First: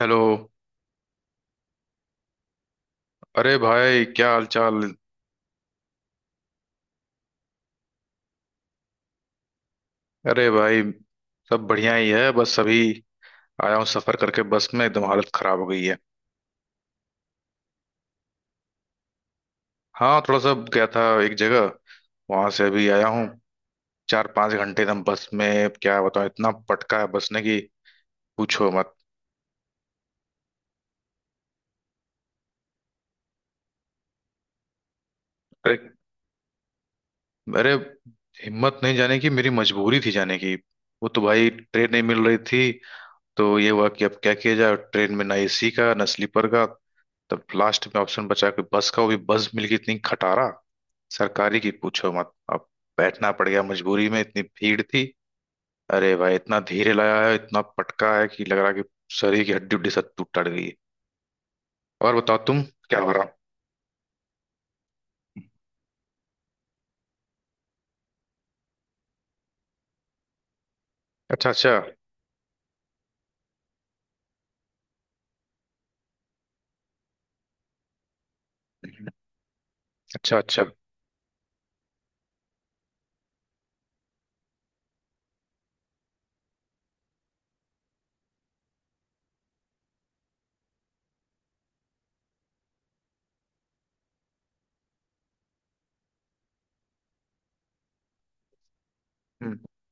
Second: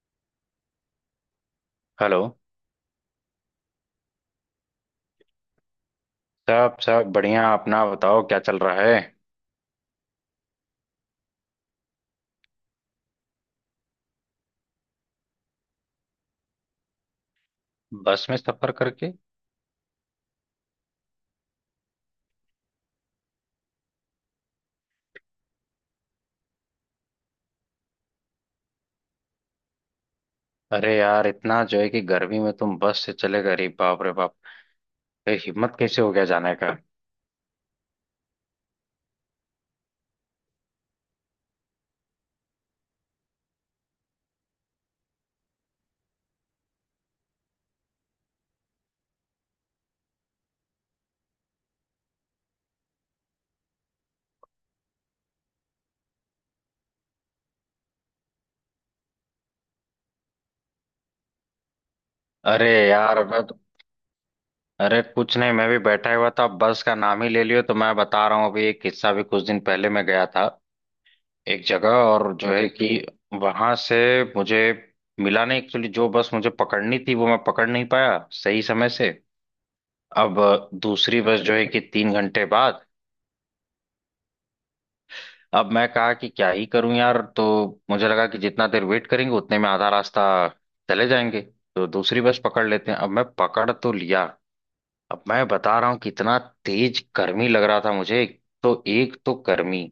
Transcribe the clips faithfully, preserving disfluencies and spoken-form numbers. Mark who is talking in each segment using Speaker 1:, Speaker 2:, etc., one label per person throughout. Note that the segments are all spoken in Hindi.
Speaker 1: हेलो।
Speaker 2: हेलो।
Speaker 1: अरे भाई, क्या हाल चाल?
Speaker 2: सब सब बढ़िया। अपना बताओ, क्या चल रहा है?
Speaker 1: अरे भाई, सब बढ़िया ही है। बस अभी आया हूँ सफर करके, बस में एकदम हालत खराब हो गई है।
Speaker 2: बस में सफर करके?
Speaker 1: हाँ, थोड़ा सा गया था एक जगह, वहां से अभी आया हूँ। चार पांच घंटे एकदम बस में, क्या बताऊँ, इतना पटका है बस ने कि पूछो मत।
Speaker 2: अरे यार, इतना जो है कि गर्मी में तुम बस से चले गए, अरे बाप रे बाप। अरे
Speaker 1: अरे,
Speaker 2: हिम्मत कैसे हो गया जाने का?
Speaker 1: अरे, हिम्मत नहीं जाने की, मेरी मजबूरी थी जाने की। वो तो भाई ट्रेन नहीं मिल रही थी, तो ये हुआ कि अब क्या किया जाए, ट्रेन में ना ए सी का ना स्लीपर का। तब लास्ट में ऑप्शन बचा कि बस का, वो भी बस मिल गई इतनी खटारा सरकारी की, पूछो मत। अब बैठना पड़ गया मजबूरी में, इतनी भीड़ थी। अरे भाई, इतना धीरे लगा है, इतना पटका है कि लग रहा है कि शरीर की हड्डी उड्डी सब टूट टट गई है। और बताओ तुम,
Speaker 2: अरे
Speaker 1: क्या हो रहा?
Speaker 2: यार, मैं तो- अरे कुछ नहीं, मैं भी बैठा हुआ था। बस का नाम ही ले लियो तो मैं बता रहा हूँ, अभी एक किस्सा भी, कुछ दिन पहले मैं गया था
Speaker 1: अच्छा,
Speaker 2: एक
Speaker 1: अच्छा।
Speaker 2: जगह, और जो है कि वहां से मुझे मिला नहीं। एक्चुअली जो बस मुझे पकड़नी थी वो मैं पकड़ नहीं पाया सही समय से। अब
Speaker 1: अच्छा, अच्छा।
Speaker 2: दूसरी बस जो है कि तीन घंटे बाद। अब मैं कहा कि क्या ही करूं यार, तो मुझे लगा कि जितना देर वेट करेंगे उतने में आधा रास्ता चले जाएंगे, तो दूसरी बस पकड़ लेते हैं। अब मैं पकड़ तो लिया। अब मैं बता रहा हूं कि इतना तेज गर्मी लग रहा था मुझे। तो एक तो
Speaker 1: हम्म।
Speaker 2: गर्मी,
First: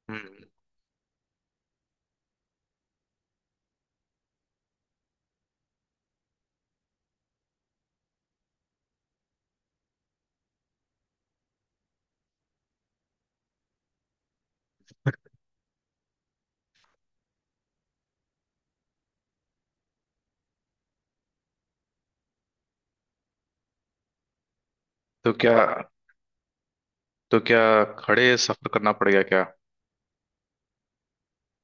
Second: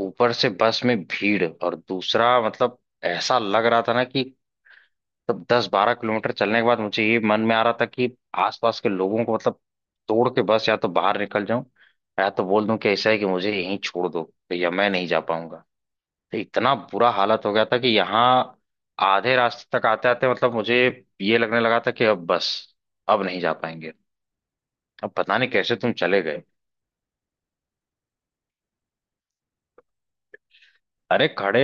Speaker 2: ऊपर
Speaker 1: हम्म।
Speaker 2: से बस में भीड़, और दूसरा, मतलब ऐसा लग रहा था ना कि तब दस बारह किलोमीटर चलने के बाद मुझे ये मन में आ रहा था कि आसपास के लोगों को मतलब तोड़ के बस या तो बाहर निकल जाऊं, या तो बोल दूं कि ऐसा है कि मुझे यहीं छोड़ दो भैया, मैं नहीं जा पाऊंगा। तो इतना बुरा हालत हो गया था कि यहाँ आधे रास्ते तक आते आते मतलब मुझे ये लगने लगा था कि अब बस, अब नहीं जा पाएंगे। अब
Speaker 1: तो
Speaker 2: पता नहीं
Speaker 1: क्या
Speaker 2: कैसे तुम चले गए।
Speaker 1: तो क्या खड़े सफर करना पड़ गया क्या?
Speaker 2: अरे खड़े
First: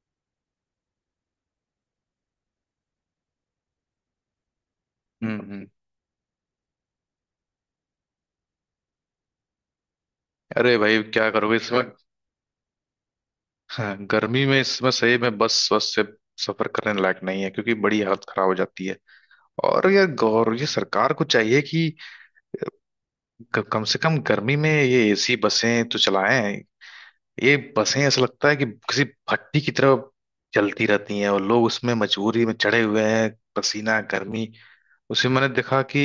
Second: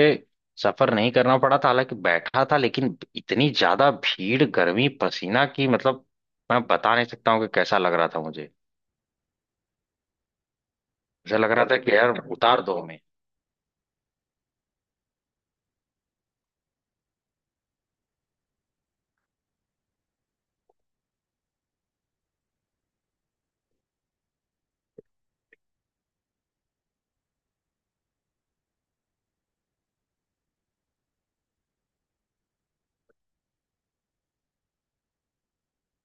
Speaker 2: सफर नहीं करना पड़ा था, हालांकि बैठा था, लेकिन इतनी ज्यादा भीड़, गर्मी,
Speaker 1: हम्म।
Speaker 2: पसीना
Speaker 1: हम्म।
Speaker 2: की मतलब मैं बता नहीं सकता हूँ कि कैसा लग रहा था मुझे।
Speaker 1: अरे भाई, क्या
Speaker 2: ऐसा लग
Speaker 1: करोगे
Speaker 2: रहा था
Speaker 1: इसमें।
Speaker 2: कि यार उतार दो हमें।
Speaker 1: हाँ, गर्मी में इसमें सही में, बस बस से सफर करने लायक नहीं है, क्योंकि बड़ी हालत खराब हो जाती है। और ये गौर, ये सरकार को चाहिए कि क- कम से कम गर्मी में ये ए सी बसें तो चलाएं। ये बसें ऐसा लगता है कि किसी भट्टी की तरह चलती रहती हैं, और लोग उसमें मजबूरी में चढ़े हुए हैं। पसीना, गर्मी। उसमें मैंने देखा कि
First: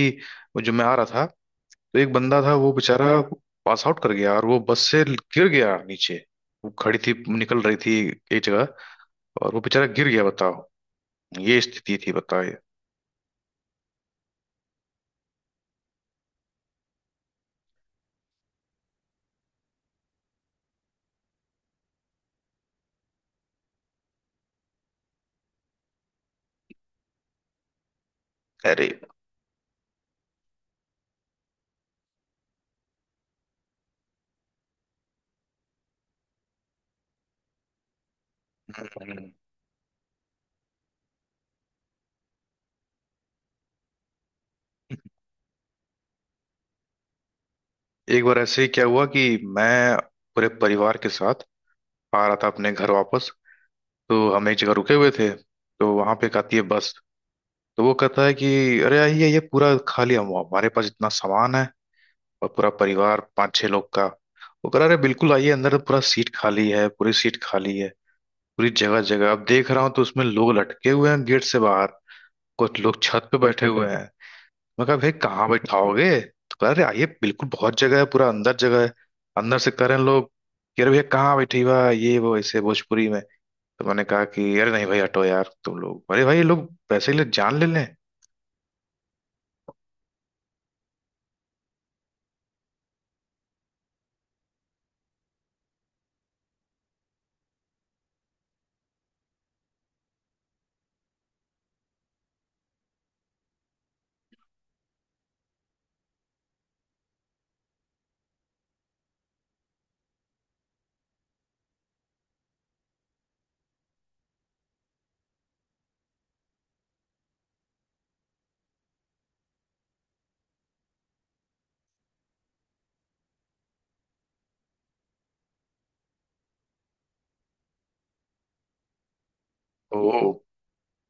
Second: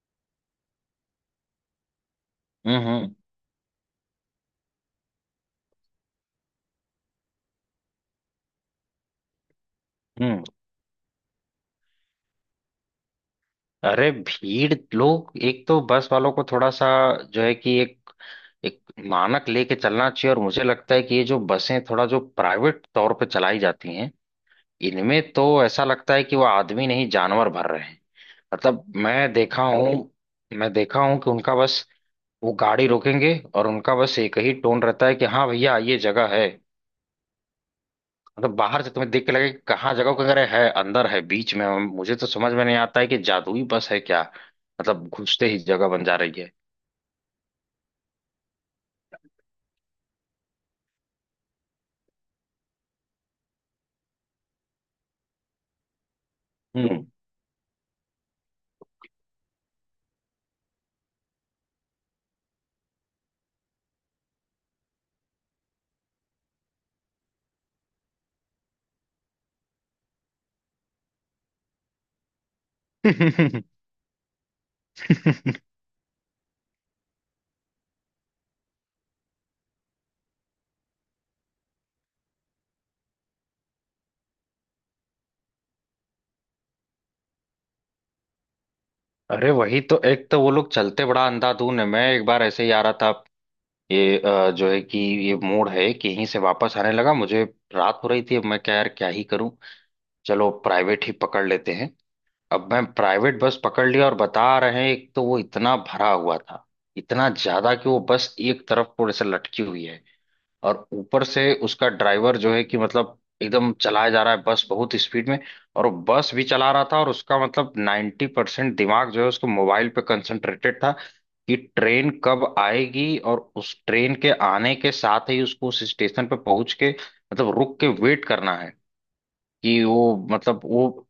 Speaker 1: वो जो मैं आ रहा था, तो एक बंदा था, वो
Speaker 2: हम्म। हम्म।
Speaker 1: बेचारा पास आउट कर गया और वो बस से गिर गया नीचे। वो खड़ी थी, निकल रही थी एक जगह, और वो बेचारा गिर गया,
Speaker 2: हम्म।
Speaker 1: बताओ। ये स्थिति थी, बताइए।
Speaker 2: अरे भीड़ लोग, एक तो बस वालों को थोड़ा सा जो है कि एक एक मानक लेके चलना चाहिए। और मुझे लगता है कि ये जो बसें थोड़ा जो प्राइवेट तौर पे चलाई जाती हैं, इनमें तो ऐसा लगता है कि वो आदमी नहीं, जानवर भर रहे हैं। मतलब
Speaker 1: अरे,
Speaker 2: मैं देखा हूँ, मैं देखा हूँ कि उनका बस वो गाड़ी रोकेंगे और उनका बस एक ही टोन रहता है कि हाँ भैया ये जगह है। मतलब बाहर से तुम्हें देख के लगे कि कहाँ जगह को? अगर है अंदर, है बीच में, मुझे तो समझ में नहीं आता है कि जादुई बस है क्या? मतलब घुसते ही जगह बन जा रही है।
Speaker 1: एक बार ऐसे ही क्या हुआ कि मैं पूरे परिवार के साथ आ रहा था अपने घर वापस। तो हम एक जगह रुके हुए थे, तो वहां पे एक आती है बस। तो वो कहता है कि अरे आइए, ये पूरा खाली, हम हमारे पास इतना सामान है, और पूरा परिवार पाँच छह लोग का। वो कह रहा, अरे बिल्कुल आइए, अंदर पूरा सीट खाली है, पूरी सीट खाली है, पूरी जगह जगह अब देख रहा हूँ तो उसमें लोग लटके हुए हैं गेट से बाहर, कुछ लोग छत पे
Speaker 2: हम्म।
Speaker 1: बैठे हुए हैं। मैं कहा, भाई कहाँ बैठाओगे, तो कह रहा अरे आइए बिल्कुल, बहुत जगह है, पूरा अंदर जगह है। अंदर से कह रहे हैं लोग कि अरे भैया कहाँ बैठी हुआ है? ये वो ऐसे भोजपुरी में। तो मैंने कहा कि अरे नहीं भाई, हटो यार तुम लोग, अरे भाई ये लोग पैसे के लिए जान ले लें।
Speaker 2: अरे वही तो, एक तो वो लोग चलते बड़ा अंधाधुन है। मैं एक बार ऐसे ही आ रहा था, ये अ, जो है कि ये मोड़ है कि यहीं से वापस आने लगा मुझे। रात हो रही थी, अब मैं क्या यार, क्या ही करूं, चलो प्राइवेट ही पकड़ लेते हैं। अब मैं प्राइवेट बस पकड़ लिया और बता रहे हैं, एक तो वो इतना भरा हुआ था, इतना ज्यादा कि वो बस एक तरफ को ऐसे लटकी हुई है। और ऊपर से उसका ड्राइवर जो है कि मतलब एकदम चलाया जा रहा है बस बहुत स्पीड में। और वो बस भी चला रहा था और उसका मतलब नाइन्टी परसेंट दिमाग जो है उसको मोबाइल पे कंसंट्रेटेड था कि ट्रेन कब आएगी और उस ट्रेन के आने के साथ ही उसको उस स्टेशन पे पहुंच के मतलब रुक के वेट करना है। कि वो,
Speaker 1: तो
Speaker 2: मतलब वो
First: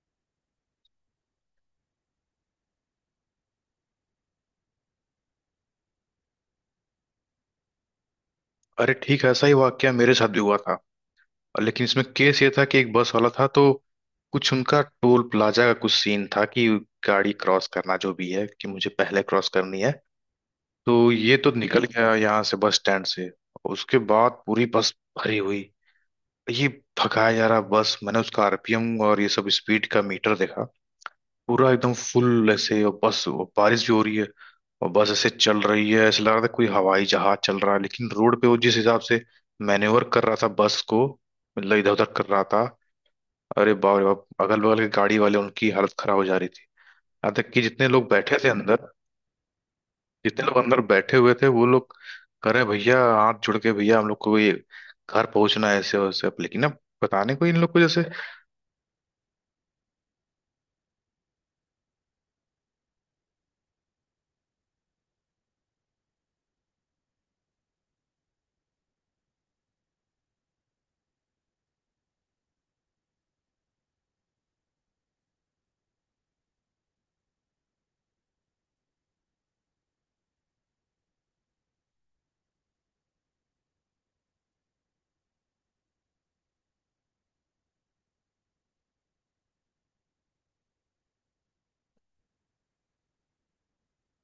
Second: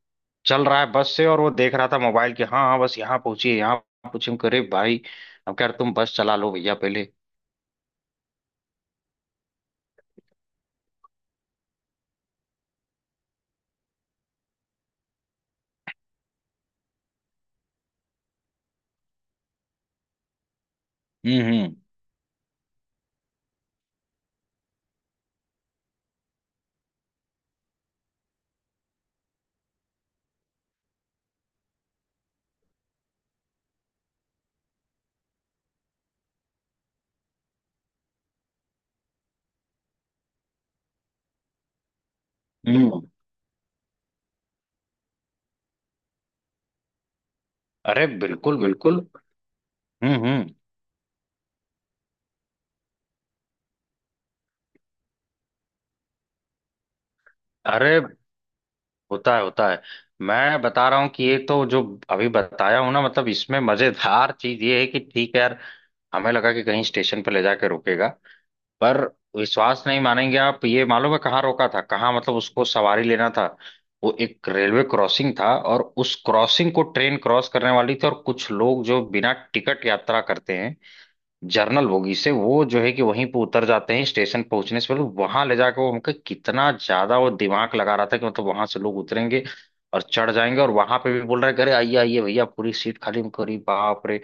Speaker 2: चल रहा है बस से, और वो देख रहा था मोबाइल के। हाँ हाँ, बस यहाँ पहुंचिए, यहाँ पहुंचे करे भाई। अब कह रहे, तुम बस चला लो भैया पहले।
Speaker 1: अरे, ठीक है, ऐसा ही वाकया मेरे साथ भी हुआ था। और लेकिन इसमें केस ये था कि एक बस वाला था, तो कुछ उनका टोल प्लाजा का कुछ सीन था कि गाड़ी क्रॉस करना, जो भी है कि, मुझे पहले क्रॉस करनी है। तो ये
Speaker 2: हम्म।
Speaker 1: तो
Speaker 2: हम्म।
Speaker 1: निकल गया यहाँ से बस स्टैंड से, उसके बाद पूरी बस भरी हुई, ये भगाया जा रहा बस। मैंने उसका आर पी एम और ये सब स्पीड का मीटर देखा, पूरा एकदम फुल ऐसे। और बस, और बारिश भी हो रही है, और बस ऐसे चल रही है, ऐसा लग रहा था कोई हवाई जहाज चल रहा है। लेकिन रोड पे वो जिस हिसाब से मैनेवर कर रहा था बस को, मतलब इधर उधर कर रहा था।
Speaker 2: हम्म।
Speaker 1: अरे बाप रे बाप, अगल बगल के गाड़ी वाले, उनकी हालत खराब हो जा रही थी, यहाँ तक कि जितने
Speaker 2: अरे
Speaker 1: लोग बैठे थे
Speaker 2: बिल्कुल
Speaker 1: अंदर,
Speaker 2: बिल्कुल। हम्म
Speaker 1: जितने
Speaker 2: हम्म।
Speaker 1: लोग अंदर बैठे हुए थे, वो लोग कह रहे, भैया हाथ जुड़ के, भैया हम लोग को ये घर पहुंचना है ऐसे वैसे, लेकिन अब पता नहीं, कोई इन लोग को
Speaker 2: अरे
Speaker 1: जैसे।
Speaker 2: होता है होता है। मैं बता रहा हूँ कि ये तो जो अभी बताया हूँ ना, मतलब इसमें मजेदार चीज ये है कि, ठीक है यार, हमें लगा कि कहीं स्टेशन पर ले जाके रोकेगा, पर विश्वास नहीं मानेंगे आप, ये मालूम है कहाँ रोका था? कहाँ मतलब उसको सवारी लेना था? वो एक रेलवे क्रॉसिंग था और उस क्रॉसिंग को ट्रेन क्रॉस करने वाली थी, और कुछ लोग जो बिना टिकट यात्रा करते हैं जर्नल बोगी से, वो जो है कि वहीं पे उतर जाते हैं स्टेशन पहुंचने से पहले। वहां ले जाकर वो हमको, कितना ज्यादा वो दिमाग लगा रहा था कि मतलब वहां से लोग उतरेंगे और चढ़ जाएंगे। और वहां पे भी बोल रहे हैं, कि अरे आइए आइए भैया, पूरी सीट खाली, हमको अरे बाप रे।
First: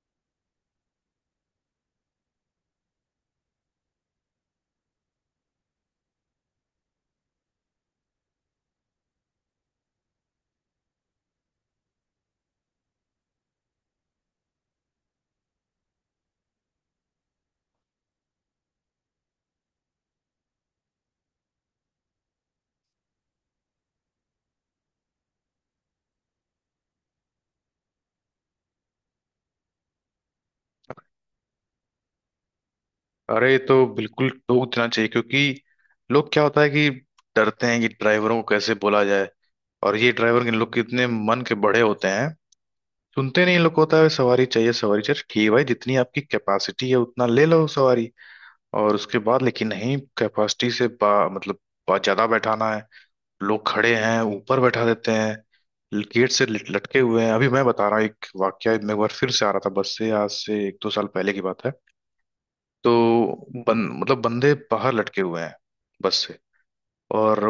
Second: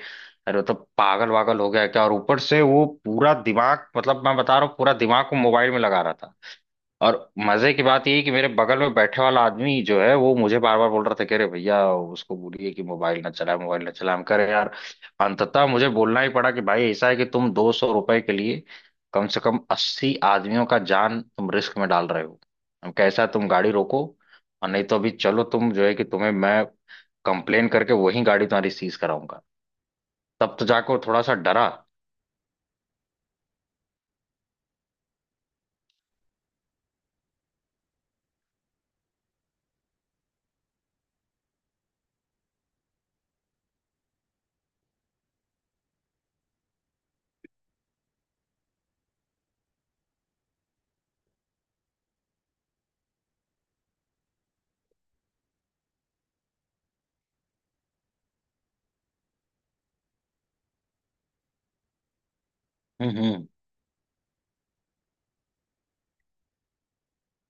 Speaker 2: अरे मतलब तो पागल वागल हो गया क्या? और ऊपर से वो पूरा दिमाग, मतलब मैं बता रहा हूँ, पूरा दिमाग को मोबाइल में लगा रहा था। और मजे की बात ये है कि मेरे बगल में बैठे वाला आदमी जो है वो मुझे बार बार बोल रहा था कि अरे भैया उसको बोलिए कि मोबाइल ना चलाए, मोबाइल ना चलाए। हम कह रहे यार, अंततः मुझे बोलना ही पड़ा कि भाई ऐसा है कि तुम दो सौ रुपए के लिए कम से कम अस्सी आदमियों का जान तुम रिस्क में डाल रहे हो। हम कैसा, तुम गाड़ी रोको, और नहीं तो अभी चलो, तुम जो है कि तुम्हें मैं कंप्लेन करके वही गाड़ी तुम्हारी सीज कराऊंगा। तब तो जाकर वो थोड़ा सा डरा।
Speaker 1: अरे, ये तो बिल्कुल टोक देना चाहिए, क्योंकि लोग, क्या होता है कि डरते हैं कि ड्राइवरों को कैसे बोला जाए। और ये ड्राइवर, इन लोग कितने मन के बड़े होते हैं, सुनते नहीं। इन लोग को होता है सवारी चाहिए, सवारी चाहिए। ठीक है भाई, जितनी आपकी कैपेसिटी है उतना ले लो सवारी, और उसके बाद लेकिन नहीं, कैपेसिटी से बा, मतलब बहुत ज्यादा बैठाना है, लोग खड़े हैं, ऊपर बैठा देते हैं, गेट से लट- लटके हुए हैं। अभी मैं बता रहा हूँ एक वाकया, मैं एक बार फिर से आ रहा था बस से, आज से एक दो साल पहले की बात है। तो
Speaker 2: हम्म
Speaker 1: बन, मतलब बंदे बाहर लटके हुए हैं बस से। और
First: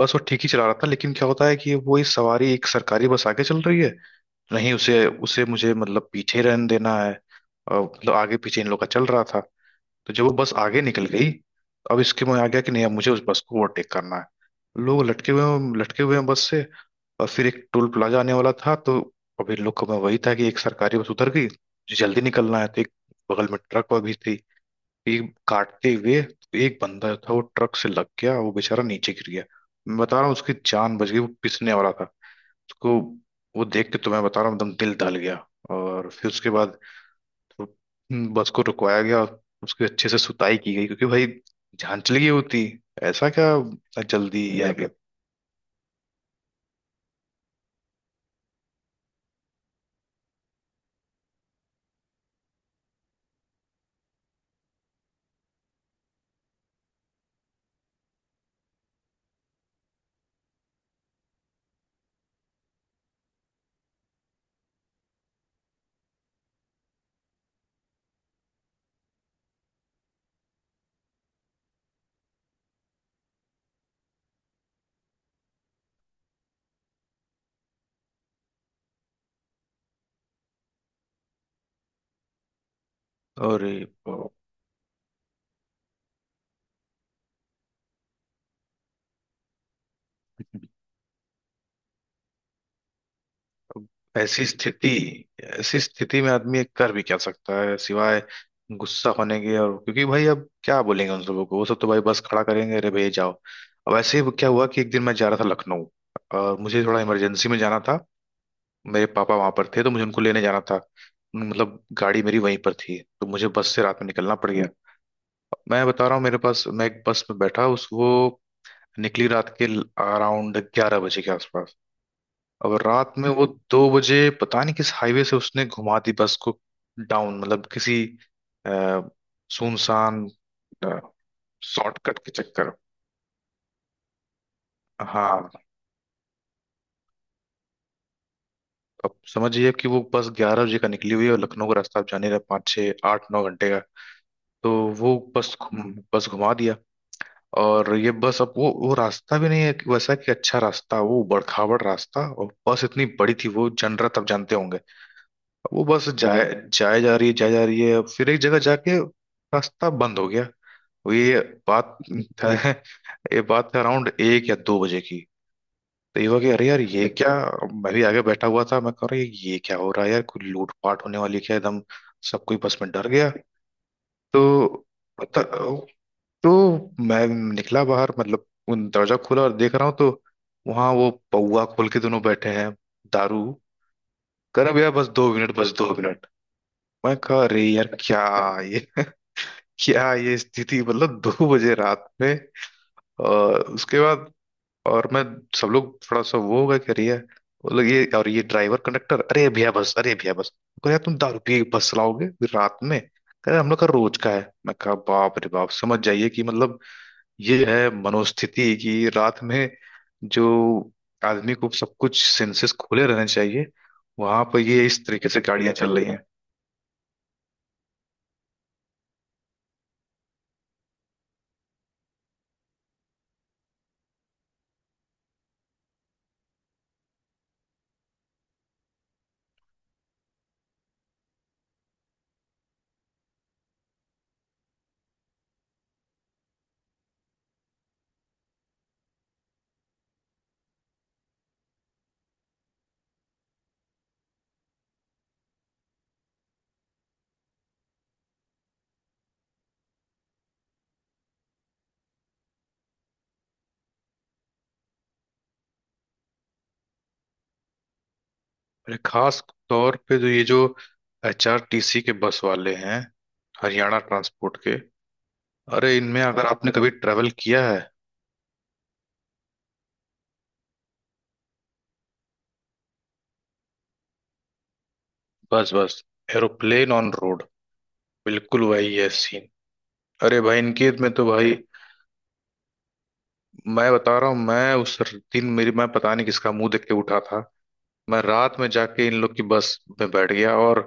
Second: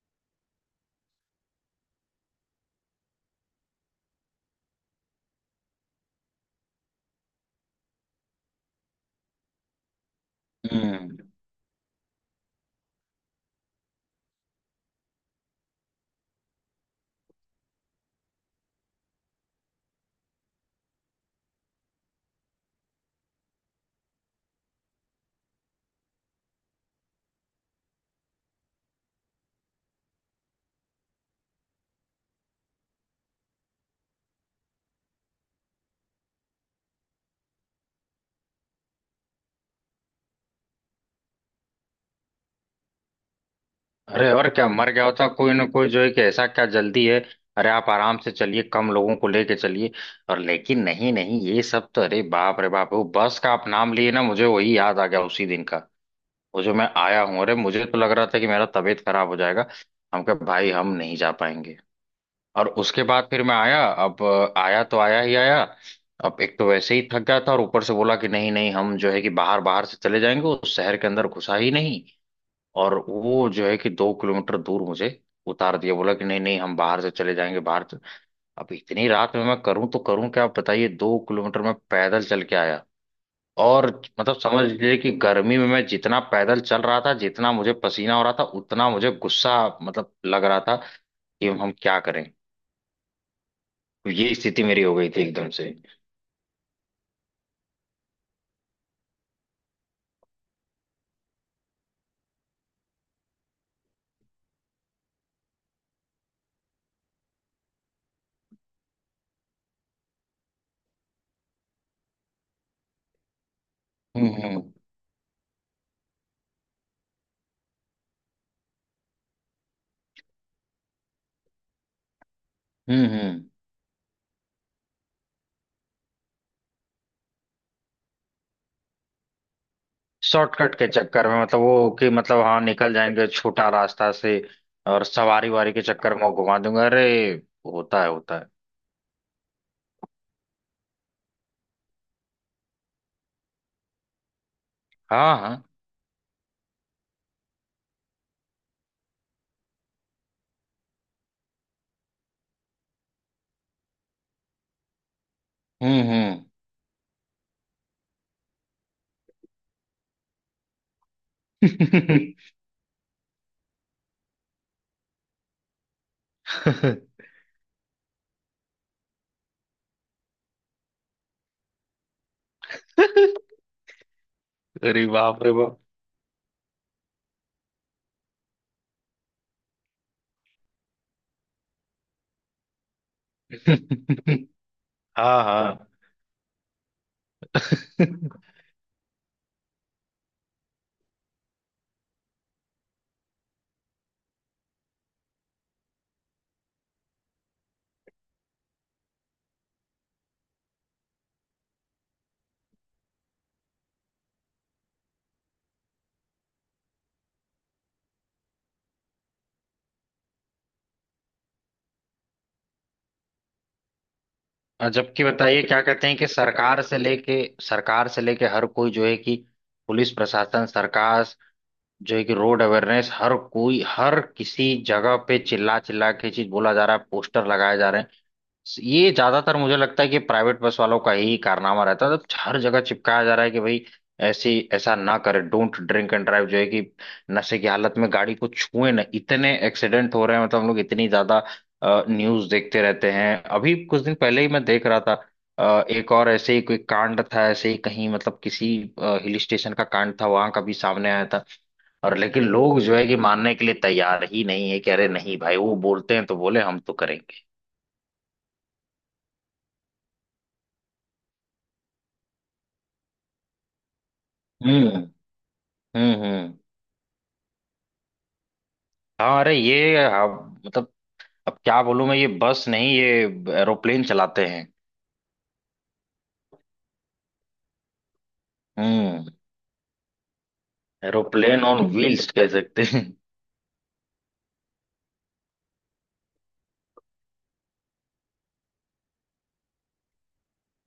Speaker 1: बस वो ठीक ही चला रहा था, लेकिन क्या होता है कि वो ये सवारी, एक सरकारी बस आगे चल रही है, नहीं उसे उसे मुझे, मतलब पीछे रहने देना है, और मतलब आगे पीछे इन लोग का चल रहा था। तो जब वो बस आगे
Speaker 2: हम्म।
Speaker 1: निकल
Speaker 2: हम्म।
Speaker 1: गई, तो अब इसके मैं आ गया कि नहीं, अब मुझे उस बस को ओवरटेक करना है। लोग लटके हुए हैं, लटके हुए हैं बस से, और फिर एक टोल प्लाजा आने वाला था, तो अभी लोग को मैं वही था कि एक सरकारी बस उतर गई, मुझे जल्दी निकलना है। तो एक बगल में ट्रक और भी थी, एक काटते हुए, तो एक बंदा था, वो ट्रक से लग गया, वो बेचारा नीचे गिर गया। मैं बता रहा हूँ, उसकी जान बच गई, वो पिसने वाला था उसको। वो देख के तो मैं बता रहा हूँ एकदम दिल दहल गया। और फिर उसके बाद तो बस को रुकवाया गया, उसकी अच्छे से सुताई की गई, क्योंकि भाई, जान चली गई होती, ऐसा क्या
Speaker 2: अरे, और
Speaker 1: जल्दी
Speaker 2: क्या,
Speaker 1: आ गया।
Speaker 2: मर गया होता कोई ना कोई जो है कि, ऐसा क्या जल्दी है? अरे आप आराम से चलिए, कम लोगों को लेके चलिए। और लेकिन नहीं नहीं, ये सब तो, अरे बाप रे बाप, वो बस का आप नाम लिए ना, मुझे वही याद आ गया उसी दिन का, वो जो मैं आया हूँ। अरे मुझे तो लग रहा था कि मेरा तबीयत खराब हो जाएगा, हम कहा भाई हम नहीं जा पाएंगे। और उसके बाद फिर मैं आया। अब अ, आया तो आया ही आया। अब एक तो वैसे ही थक गया था, और ऊपर से बोला कि नहीं नहीं, हम जो है कि बाहर, बाहर से चले जाएंगे, उस शहर के अंदर घुसा ही नहीं। और वो जो है कि दो किलोमीटर दूर मुझे उतार दिया, बोला कि नहीं नहीं हम बाहर से चले जाएंगे, बाहर से। अब इतनी रात में मैं करूं तो करूं क्या, आप बताइए? दो किलोमीटर मैं पैदल चल के आया।
Speaker 1: और
Speaker 2: और मतलब समझ लीजिए कि गर्मी में मैं जितना पैदल चल रहा था, जितना मुझे पसीना हो रहा था, उतना मुझे गुस्सा, मतलब लग रहा था कि हम क्या करें। तो ये
Speaker 1: ऐसी
Speaker 2: स्थिति मेरी
Speaker 1: स्थिति
Speaker 2: हो गई थी एकदम से।
Speaker 1: ऐसी स्थिति में आदमी एक कर भी क्या सकता है सिवाय गुस्सा होने के, और क्योंकि भाई अब क्या बोलेंगे उन लोगों को, वो सब तो भाई बस खड़ा करेंगे, अरे भैया जाओ। अब ऐसे ही क्या हुआ कि एक दिन मैं जा रहा था लखनऊ, और मुझे थोड़ा इमरजेंसी में जाना था। मेरे पापा वहां पर थे, तो मुझे उनको लेने जाना था, मतलब गाड़ी मेरी वहीं पर थी, तो मुझे बस से रात में
Speaker 2: हम्म
Speaker 1: निकलना पड़ गया।
Speaker 2: हम्म।
Speaker 1: मैं बता रहा हूँ, मेरे पास, मैं एक बस में बैठा, उस वो निकली रात के अराउंड ग्यारह बजे के आसपास। अब
Speaker 2: हम्म
Speaker 1: रात में
Speaker 2: हम्म।
Speaker 1: वो दो बजे, पता नहीं किस हाईवे से उसने घुमा दी बस को डाउन, मतलब किसी अ, सुनसान
Speaker 2: शॉर्टकट के चक्कर में, मतलब वो कि,
Speaker 1: शॉर्टकट के
Speaker 2: मतलब हाँ,
Speaker 1: चक्कर।
Speaker 2: निकल जाएंगे छोटा रास्ता से, और सवारी
Speaker 1: हाँ,
Speaker 2: वारी के चक्कर में वो घुमा दूंगा, अरे होता है होता है।
Speaker 1: अब समझिए कि वो बस ग्यारह बजे का निकली हुई है, और लखनऊ का रास्ता आप जाने रहे पाँच छः आठ नौ घंटे का। तो वो
Speaker 2: हाँ
Speaker 1: बस
Speaker 2: हाँ।
Speaker 1: घुम बस घुमा दिया। और ये बस, अब वो वो रास्ता भी नहीं है कि वैसा, कि अच्छा रास्ता, वो बड़खावड़ रास्ता, और बस इतनी बड़ी थी वो जनरत आप जानते होंगे। वो बस जाए
Speaker 2: हम्म
Speaker 1: जाए जा रही है, जाए जा रही है, अब फिर एक जगह जाके रास्ता बंद हो गया। वो ये बात
Speaker 2: हम्म।
Speaker 1: ये बात है अराउंड एक या दो बजे की। तो ये हुआ कि अरे यार ये क्या, मैं भी आगे बैठा हुआ था, मैं कह रहा, ये क्या हो रहा है यार, कोई लूटपाट होने वाली है क्या? एकदम सब कोई बस में डर गया। तो
Speaker 2: अरे बाप रे बाप।
Speaker 1: तो तो मैं निकला बाहर, मतलब उन दरवाजा खोला, और देख रहा हूँ तो वहां वो पौआ खोल के दोनों बैठे हैं दारू कर। अब यार बस दो
Speaker 2: हाँ
Speaker 1: मिनट बस
Speaker 2: हाँ।
Speaker 1: दो मिनट। मैं कह अरे यार क्या ये क्या ये स्थिति, मतलब दो बजे रात में। और उसके बाद और मैं, सब लोग थोड़ा सा वो होगा कि अरे यार, वो लोग, ये और ये ड्राइवर कंडक्टर, अरे भैया बस, अरे भैया बस। कह, यार तुम दारू पी के बस चलाओगे फिर रात में? कह रहे हम लोग का रोज का है। मैं कहा, बाप रे बाप, समझ जाइए कि मतलब ये है मनोस्थिति कि रात में, जो आदमी को सब कुछ सेंसेस खुले रहने चाहिए, वहां पर ये
Speaker 2: और
Speaker 1: इस
Speaker 2: जबकि
Speaker 1: तरीके से
Speaker 2: बताइए,
Speaker 1: गाड़ियां
Speaker 2: क्या
Speaker 1: चल रही
Speaker 2: कहते हैं
Speaker 1: हैं।
Speaker 2: कि सरकार से लेके, सरकार से लेके हर कोई जो है कि पुलिस प्रशासन सरकार जो है कि रोड अवेयरनेस, हर कोई, हर किसी जगह पे चिल्ला चिल्ला के चीज बोला जा रहा है, पोस्टर लगाए जा रहे हैं। ये ज्यादातर मुझे लगता है कि प्राइवेट बस वालों का ही कारनामा रहता है, तो हर जगह चिपकाया जा रहा है कि भाई ऐसी, ऐसा ना करे, डोंट ड्रिंक एंड ड्राइव, जो है कि नशे की हालत में गाड़ी को छुए ना। इतने एक्सीडेंट हो रहे हैं, मतलब हम लोग इतनी ज्यादा न्यूज देखते रहते हैं। अभी कुछ दिन पहले ही मैं देख रहा था अ, एक और ऐसे ही कोई कांड था, ऐसे ही कहीं मतलब किसी हिल स्टेशन का कांड था वहां का भी सामने आया था। और लेकिन लोग जो है कि मानने के लिए तैयार ही नहीं है कि, अरे नहीं भाई, वो बोलते हैं तो बोले, हम तो करेंगे।
Speaker 1: अरे खास तौर पे जो ये जो एच आर टी सी के बस वाले हैं, हरियाणा ट्रांसपोर्ट के, अरे इनमें
Speaker 2: हम्म
Speaker 1: अगर
Speaker 2: हम्म।
Speaker 1: आपने कभी ट्रेवल किया है।
Speaker 2: हाँ, अरे ये अब मतलब, अब क्या बोलूं मैं, ये बस नहीं, ये एरोप्लेन चलाते हैं।
Speaker 1: बस बस एरोप्लेन ऑन रोड, बिल्कुल वही है
Speaker 2: हम्म।
Speaker 1: सीन। अरे भाई, इनके में तो भाई,
Speaker 2: एरोप्लेन ऑन व्हील्स कह सकते हैं।
Speaker 1: मैं बता रहा हूँ, मैं उस दिन, मेरी, मैं पता नहीं किसका मुंह देख के उठा था। मैं रात में जाके इन लोग की बस में बैठ गया, और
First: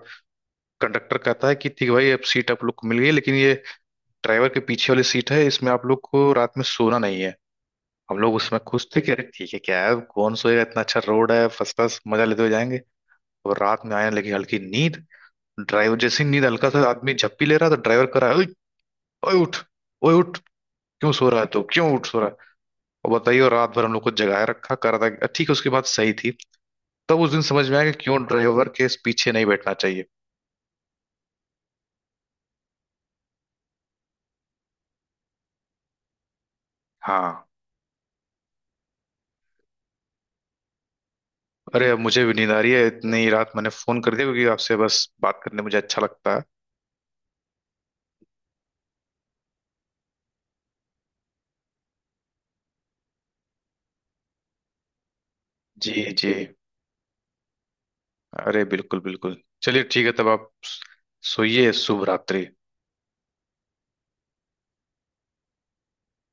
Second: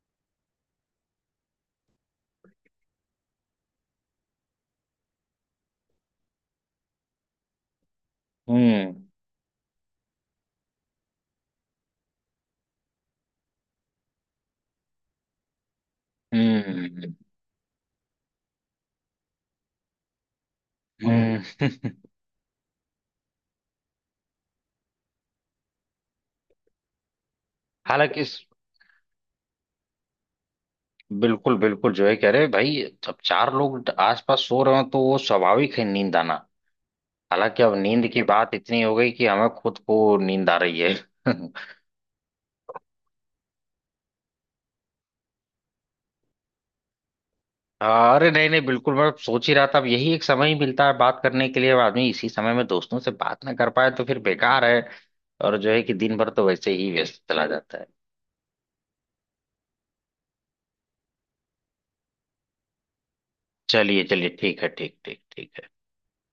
Speaker 1: कंडक्टर कहता है कि ठीक है भाई, अब सीट आप लोग को मिल गई, लेकिन ये ड्राइवर के पीछे वाली सीट है, इसमें आप लोग को रात में सोना नहीं है। हम लोग उसमें खुश थे
Speaker 2: हम्म
Speaker 1: कि अरे ठीक है, क्या है, कौन सोएगा, इतना अच्छा रोड है, फर्स्ट क्लास मजा लेते हुए जाएंगे। और रात में आने लगी हल्की नींद। ड्राइवर, जैसी नींद हल्का सा आदमी
Speaker 2: हम्म।
Speaker 1: झप्पी ले रहा था, ड्राइवर कर रहा है, ओए, ओए उठ, ओए उठ, क्यों सो रहा
Speaker 2: हम्म।
Speaker 1: है तू, क्यों उठ सो रहा है। और बताइए, और रात भर हम लोग को जगाए रखा, कर रहा था ठीक है, उसकी बात सही थी। तब उस दिन समझ में आया कि
Speaker 2: हालांकि
Speaker 1: क्यों
Speaker 2: इस,
Speaker 1: ड्राइवर के पीछे नहीं बैठना चाहिए।
Speaker 2: बिल्कुल बिल्कुल, जो है कह रहे भाई, जब चार लोग आसपास सो रहे हो तो वो स्वाभाविक है नींद आना।
Speaker 1: हाँ,
Speaker 2: हालांकि अब नींद की बात इतनी हो गई कि हमें खुद को नींद आ रही है।
Speaker 1: अरे अब मुझे भी नींद आ रही है, इतनी रात मैंने फोन कर दिया क्योंकि आपसे बस बात करने मुझे अच्छा लगता है।
Speaker 2: अरे नहीं नहीं बिल्कुल, मैं सोच ही रहा था, अब यही एक समय ही मिलता है बात करने के लिए, अब आदमी इसी समय में दोस्तों से बात ना कर पाए तो फिर बेकार है। और जो है
Speaker 1: जी,
Speaker 2: कि दिन भर
Speaker 1: जी,
Speaker 2: तो वैसे ही व्यस्त चला जाता है।
Speaker 1: अरे बिल्कुल, बिल्कुल, चलिए ठीक है, तब आप सोइए, शुभ रात्रि।
Speaker 2: चलिए चलिए, ठीक है, ठीक ठीक ठीक है।